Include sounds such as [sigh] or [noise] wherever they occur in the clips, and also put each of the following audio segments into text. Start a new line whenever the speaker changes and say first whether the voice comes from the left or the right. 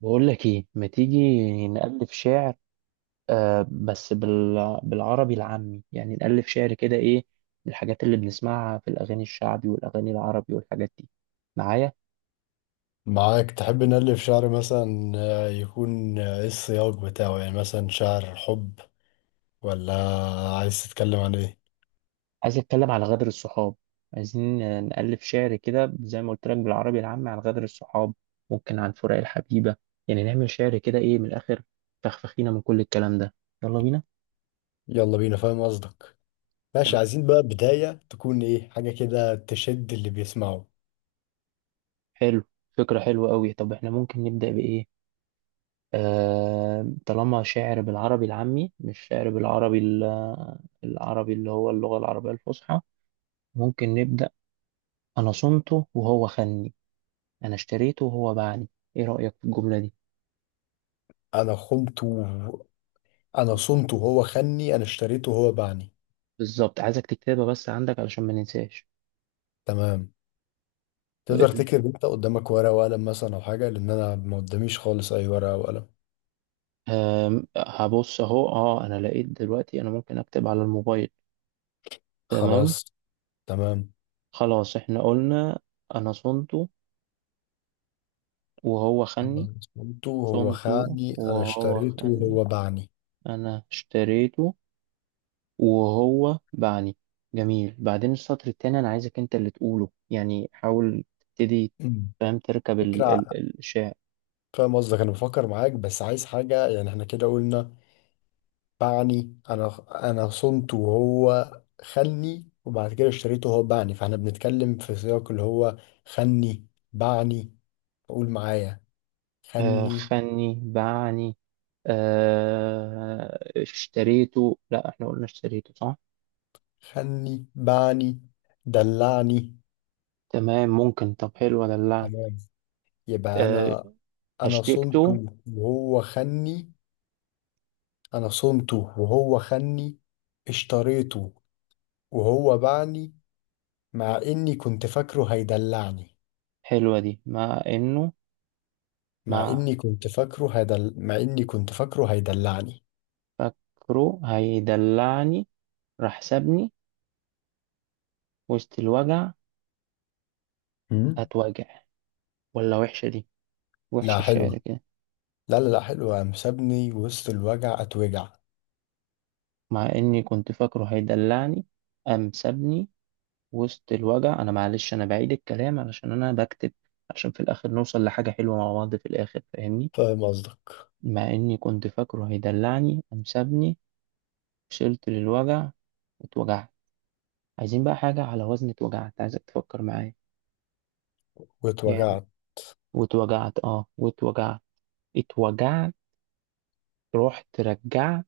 right: بقول لك ايه، ما تيجي نألف شعر. بالعربي العامي يعني نألف شعر كده ايه، من الحاجات اللي بنسمعها في الاغاني الشعبي والاغاني العربي والحاجات دي. معايا.
left: معاك تحب نألف شعر مثلا، يكون، ايه السياق بتاعه؟ يعني مثلا شعر حب، ولا عايز تتكلم عن ايه؟
right: عايز اتكلم على غدر الصحاب. عايزين نألف شعر كده زي ما قلت لك بالعربي العامي عن غدر الصحاب، ممكن عن فراق الحبيبة. يعني نعمل شعر كده ايه من الاخر. فخفخينا من كل الكلام ده. يلا بينا.
left: يلا بينا، فاهم قصدك. ماشي،
right: تمام.
left: عايزين بقى بداية تكون ايه، حاجة كده تشد اللي بيسمعه.
right: حلو. فكرة حلوة قوي. طب احنا ممكن نبدأ بإيه؟ طالما شعر بالعربي العامي مش شعر بالعربي العربي اللي هو اللغة العربية الفصحى. ممكن نبدأ. أنا صنته وهو خني، أنا اشتريته وهو باعني. إيه رأيك في الجملة دي؟
left: انا خنته. انا صنته وهو خني، انا اشتريته وهو باعني.
right: بالظبط، عايزك تكتبها بس عندك علشان ما ننساش.
left: تمام. تقدر تكتب انت قدامك ورقة وقلم مثلا او حاجة، لان انا ما قداميش خالص اي ورقة او قلم.
right: هبص أهو. أنا لقيت دلوقتي أنا ممكن أكتب على الموبايل. تمام.
left: خلاص، تمام.
right: خلاص، إحنا قلنا أنا صنته وهو
left: انا
right: خني.
left: صنته وهو
right: صنته
left: خاني، انا
right: وهو
left: اشتريته
right: خني.
left: وهو باعني.
right: أنا اشتريته وهو باعني. جميل. بعدين السطر التاني، انا عايزك انت اللي تقوله، يعني حاول تبتدي. فاهم تركب
left: فكرة.
right: الشعر.
left: فاهم قصدك، أنا بفكر معاك، بس عايز حاجة، يعني إحنا كده قلنا باعني. أنا صنته وهو خلني، وبعد كده اشتريته وهو باعني، فإحنا بنتكلم في سياق اللي هو خلني، باعني. قول معايا خلني.
right: خني باعني. اشتريته، لا احنا قلنا اشتريته صح.
left: خلني، باعني، دلعني.
right: تمام، ممكن. طب حلوة دلعني.
left: تمام، يبقى
right: آه
left: أنا
right: هشتكته.
left: صنته وهو خلني. أنا صنته وهو خلني، اشتريته وهو باعني، مع إني كنت فاكره هيدلعني.
right: حلوة دي، مع انه مع
left: مع اني كنت فاكره هيدلعني.
right: فكره هيدلعني راح سابني وسط الوجع.
left: امم
right: هتوجع ولا وحشة دي؟ وحشة
left: لا،
right: الشعر
left: حلوة.
right: كده.
left: لا لا لا، حلوة. قام سابني وسط الوجع، اتوجع.
right: مع إني كنت فاكره هيدلعني، قام سابني وسط الوجع. أنا معلش، أنا بعيد الكلام علشان أنا بكتب، عشان في الآخر نوصل لحاجة حلوة مع بعض في الآخر، فاهمني.
left: فاهم قصدك.
right: مع إني كنت فاكره هيدلعني قام سابني، وصلت للوجع واتوجعت. عايزين بقى حاجة على وزن اتوجعت، عايزك تفكر معايا. جامد.
left: واتوجعت.
right: واتوجعت، اه واتوجعت، اتوجعت. رحت رجعت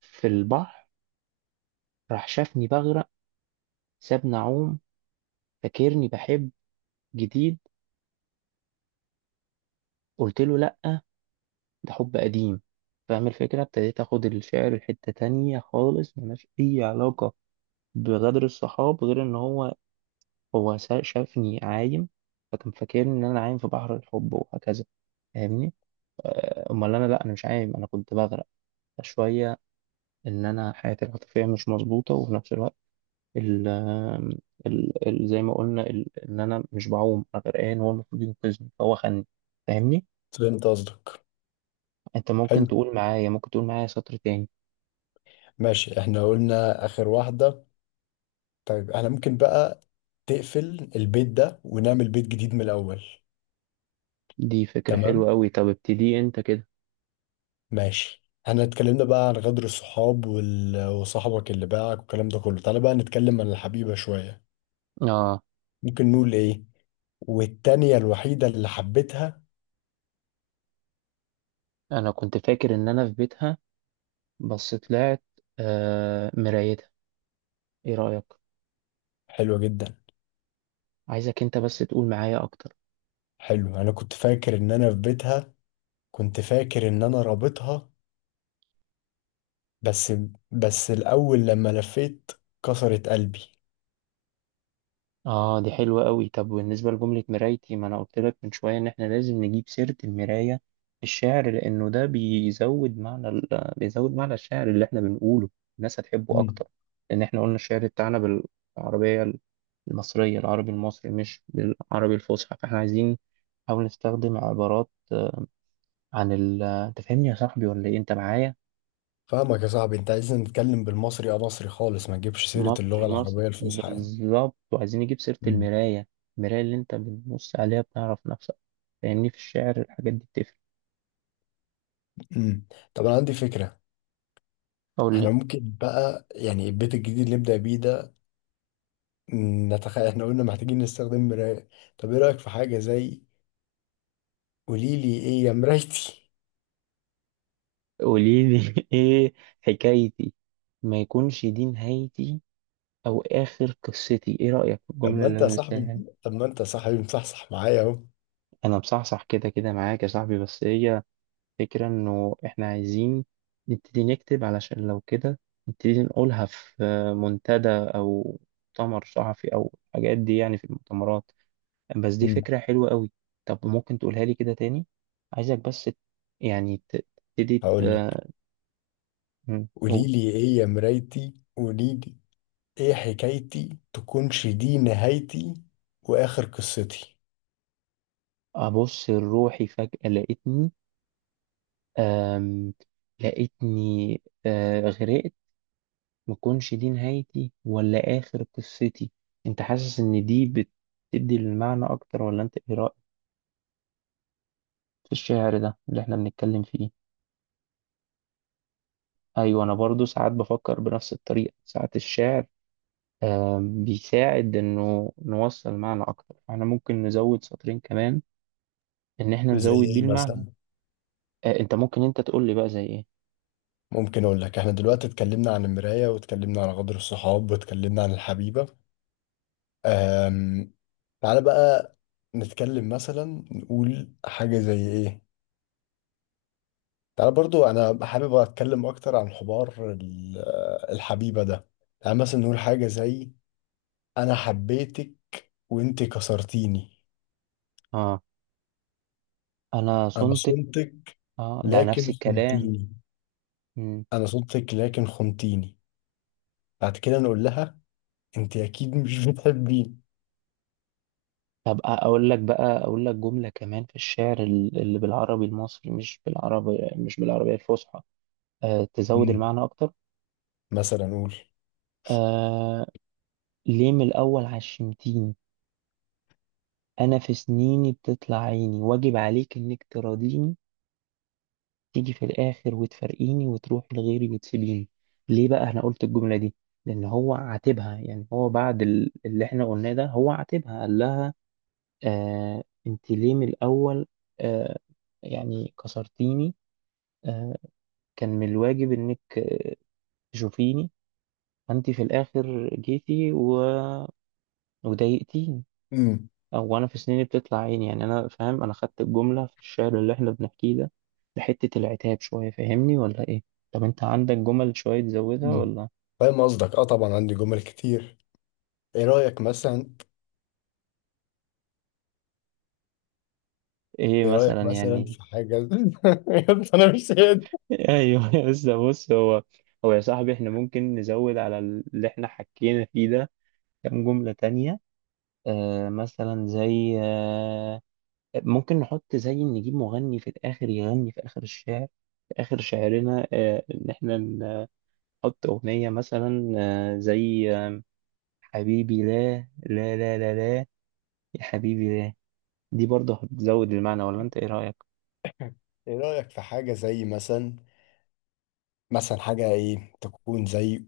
right: في البحر، راح شافني بغرق، سابني أعوم، فاكرني بحب جديد. قلت له لأ، ده حب قديم. فاهم الفكرة، ابتديت اخد الشعر لحتة تانية خالص ملهاش اي علاقة بغدر الصحاب، غير ان شافني عايم، فكان فاكرني ان انا عايم في بحر الحب وهكذا، فاهمني. امال انا، لا انا مش عايم، انا كنت بغرق شوية، ان انا حياتي العاطفية مش مظبوطة، وفي نفس الوقت ال ال ال زي ما قلنا ان انا مش بعوم، انا غرقان، هو المفروض ينقذني فهو خدني، فاهمني.
left: فهمت قصدك.
right: انت ممكن
left: حلو،
right: تقول معايا، سطر تاني.
left: ماشي، احنا قلنا اخر واحدة. طيب احنا ممكن بقى تقفل البيت ده ونعمل بيت جديد من الاول.
right: دي فكرة
left: تمام،
right: حلوة أوي. طب ابتدي أنت كده.
left: ماشي. احنا اتكلمنا بقى عن غدر الصحاب وصاحبك اللي باعك والكلام ده كله. تعالى بقى نتكلم عن الحبيبة شوية.
right: آه
left: ممكن نقول ايه؟ والتانية الوحيدة اللي حبيتها.
right: أنا كنت فاكر إن أنا في بيتها، بس طلعت مرايتها. إيه رأيك؟
left: حلوة جدا.
right: عايزك أنت بس تقول معايا أكتر.
left: حلو، انا كنت فاكر ان انا في بيتها، كنت فاكر ان انا رابطها، بس بس الاول لما لفيت كسرت قلبي.
right: اه دي حلوة قوي. طب بالنسبة لجملة مرايتي، ما انا قلت لك من شوية ان احنا لازم نجيب سيرة المراية في الشعر، لانه ده بيزود معنى بيزود معنى الشعر اللي احنا بنقوله. الناس هتحبه
left: مم.
right: اكتر، لان احنا قلنا الشعر بتاعنا بالعربية المصرية، العربي المصري مش بالعربي الفصحى، فاحنا عايزين نحاول نستخدم عبارات عن ال انت فاهمني يا صاحبي ولا ايه؟ انت معايا؟
left: فاهمك يا صاحبي، انت عايزني نتكلم بالمصري، اه، مصري خالص، ما تجيبش سيرة اللغة
right: مصري مصري
left: العربية الفصحى يعني.
right: بالظبط، وعايزين نجيب سيرة
left: مم.
right: المراية. المراية اللي انت بتبص عليها بتعرف نفسك، لأن في الشعر الحاجات دي بتفرق.
left: امم طب انا عندي فكرة.
right: أقول
left: احنا
right: لي.
left: ممكن بقى يعني البيت الجديد اللي نبدأ بيه ده، نتخيل احنا قلنا محتاجين نستخدم مراية. طب ايه رأيك في حاجة زي: قوليلي ايه يا مرايتي؟
right: قولي لي [laughs] إيه حكايتي، ما يكونش دي نهايتي أو آخر قصتي. إيه رأيك في
left: طب
right: الجملة
left: ما
right: اللي
left: انت يا
right: أنا قلتها
left: صاحبي
right: هنا؟
left: طب ما انت يا صاحبي مصحصح معايا اهو.
right: أنا مصحصح كده كده معاك يا صاحبي، بس هي فكرة إنه إحنا عايزين نبتدي نكتب، علشان لو كده نبتدي نقولها في منتدى أو مؤتمر صحفي أو الحاجات دي، يعني في المؤتمرات. بس دي
left: مم.
right: فكرة حلوة قوي. طب ممكن تقولها لي كده تاني، عايزك بس يعني ت- تبتدي.
left: هقول لك.
right: مم، قول.
left: قولي لي ايه يا مرايتي، قولي لي ايه حكايتي، تكونش دي نهايتي واخر قصتي.
right: أبص لروحي فجأة، لقيتني أم لقيتني آه، غرقت. مكونش دي نهايتي ولا آخر قصتي. أنت حاسس إن دي بتدي المعنى أكتر، ولا أنت إيه رأيك في الشعر ده اللي إحنا بنتكلم فيه؟ أيوة، أنا برضو ساعات بفكر بنفس الطريقة. ساعات الشعر بيساعد انه نوصل معنى اكتر. احنا ممكن نزود سطرين كمان، ان احنا
left: زي
right: نزود بيه
left: ايه
right: المعنى.
left: مثلا؟
right: انت ممكن انت تقول لي بقى زي ايه.
left: ممكن اقول لك، احنا دلوقتي اتكلمنا عن المراية، واتكلمنا عن غدر الصحاب، واتكلمنا عن الحبيبة. أم... تعالى بقى نتكلم مثلا، نقول حاجة زي ايه. تعالى برضو، انا حابب اتكلم اكتر عن حوار الحبيبة ده. يعني مثلا نقول حاجة زي: انا حبيتك وانت كسرتيني،
right: اه انا
left: انا
right: صنتك.
left: صنتك
right: اه ده نفس
left: لكن
right: الكلام.
left: خنتيني.
right: مم.
left: انا صنتك لكن خنتيني. بعد كده نقول لها انت اكيد مش [laughs] بتحبيني.
right: طب اقول لك بقى، اقول لك جملة كمان في الشعر اللي بالعربي المصري، مش بالعربي، مش بالعربية الفصحى، تزود
left: مم.
right: المعنى اكتر.
left: مثلا نقول.
right: آه ليه من الاول عشمتيني، انا في سنيني بتطلع عيني، واجب عليك انك تراضيني. تيجي في الآخر وتفارقيني وتروحي لغيري وتسيبيني. ليه بقى أنا قلت الجملة دي؟ لأن هو عاتبها. يعني هو بعد اللي إحنا قلناه ده، هو عاتبها قال لها: أنت ليه من الأول آه يعني كسرتيني. آه كان من الواجب إنك تشوفيني. أنت في الآخر جيتي وضايقتيني.
left: مم.
right: او انا في سنيني بتطلع عيني. يعني انا فاهم، انا خدت الجمله في الشعر اللي احنا بنحكيه ده لحته العتاب شويه، فاهمني ولا ايه؟ طب انت عندك جمل شويه تزودها
left: مم.
right: ولا؟
left: فاهم قصدك، اه، طبعا عندي جمل كتير. ايه رايك مثلا؟
right: ايه مثلا يعني؟
left: في حاجه [laughs] انا مش قادر.
right: [laughs] ايوه، بس بص، هو يا صاحبي، احنا ممكن نزود على اللي احنا حكينا فيه ده كام جمله تانية. مثلا زي ممكن نحط زي نجيب مغني في الاخر يغني في اخر الشعر، في اخر شعرنا ان احنا نحط اغنيه مثلا زي حبيبي لا لا لا لا لا، يا حبيبي لا. دي برضه هتزود المعنى ولا انت ايه رأيك؟
left: ايه رايك في حاجه زي مثلا حاجه ايه تكون زي.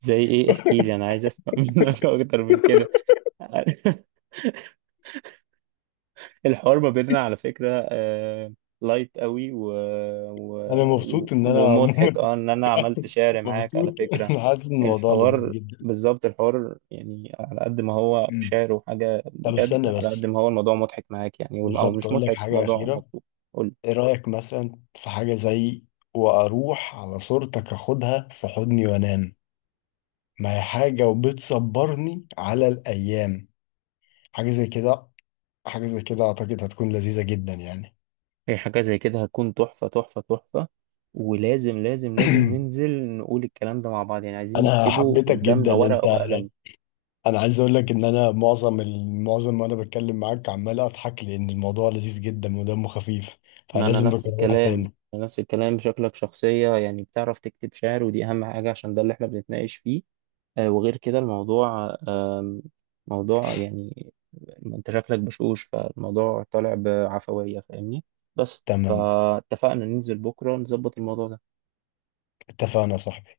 right: زي ايه، احكي لي، انا عايز اسمع [laughs] منك اكتر من كده. [laughs] الحوار ما بيننا على فكرة لايت قوي و...
left: انا مبسوط ان انا
right: ومضحك.
left: عموما
right: اه ان انا عملت
left: [laughs]
right: شعر معاك على
left: مبسوط،
right: فكرة.
left: انا حاسس ان الموضوع لذيذ
right: الحوار،
left: جدا.
right: بالظبط الحوار، يعني على قد ما هو
left: مم.
right: شعر وحاجة
left: طب
right: بجد،
left: استنى
right: على
left: بس،
right: قد ما هو الموضوع مضحك معاك، يعني او
left: بالظبط
right: مش
left: اقول لك
right: مضحك،
left: حاجه
right: موضوع
left: اخيره.
right: مبسوط. قول لي.
left: ايه رايك مثلا في حاجه زي: واروح على صورتك اخدها في حضني وانام، ما هي حاجه وبتصبرني على الايام. حاجه زي كده. حاجه زي كده اعتقد هتكون لذيذه جدا يعني.
right: هي حاجة زي كده هتكون تحفة تحفة تحفة. ولازم لازم لازم ننزل
left: [clears throat]
right: نقول الكلام ده مع بعض. يعني عايزين
left: انا
right: نكتبه
left: حبيتك
right: قدامنا
left: جدا
right: ورقة
left: انت.
right: وقلم.
left: انا عايز اقول لك ان انا معظم المعظم وانا بتكلم معاك عمال اضحك، لان الموضوع لذيذ جدا ودمه خفيف،
right: ما أنا
left: فلازم
right: نفس
left: نكررها
right: الكلام.
left: تاني.
right: أنا نفس الكلام. شكلك شخصية يعني بتعرف تكتب شعر، ودي أهم حاجة عشان ده اللي إحنا بنتناقش فيه. وغير كده الموضوع موضوع يعني أنت شكلك بشوش، فالموضوع طالع بعفوية، فاهمني. بس
left: تمام،
right: فاتفقنا ننزل بكرة نظبط الموضوع ده.
left: اتفقنا يا صاحبي.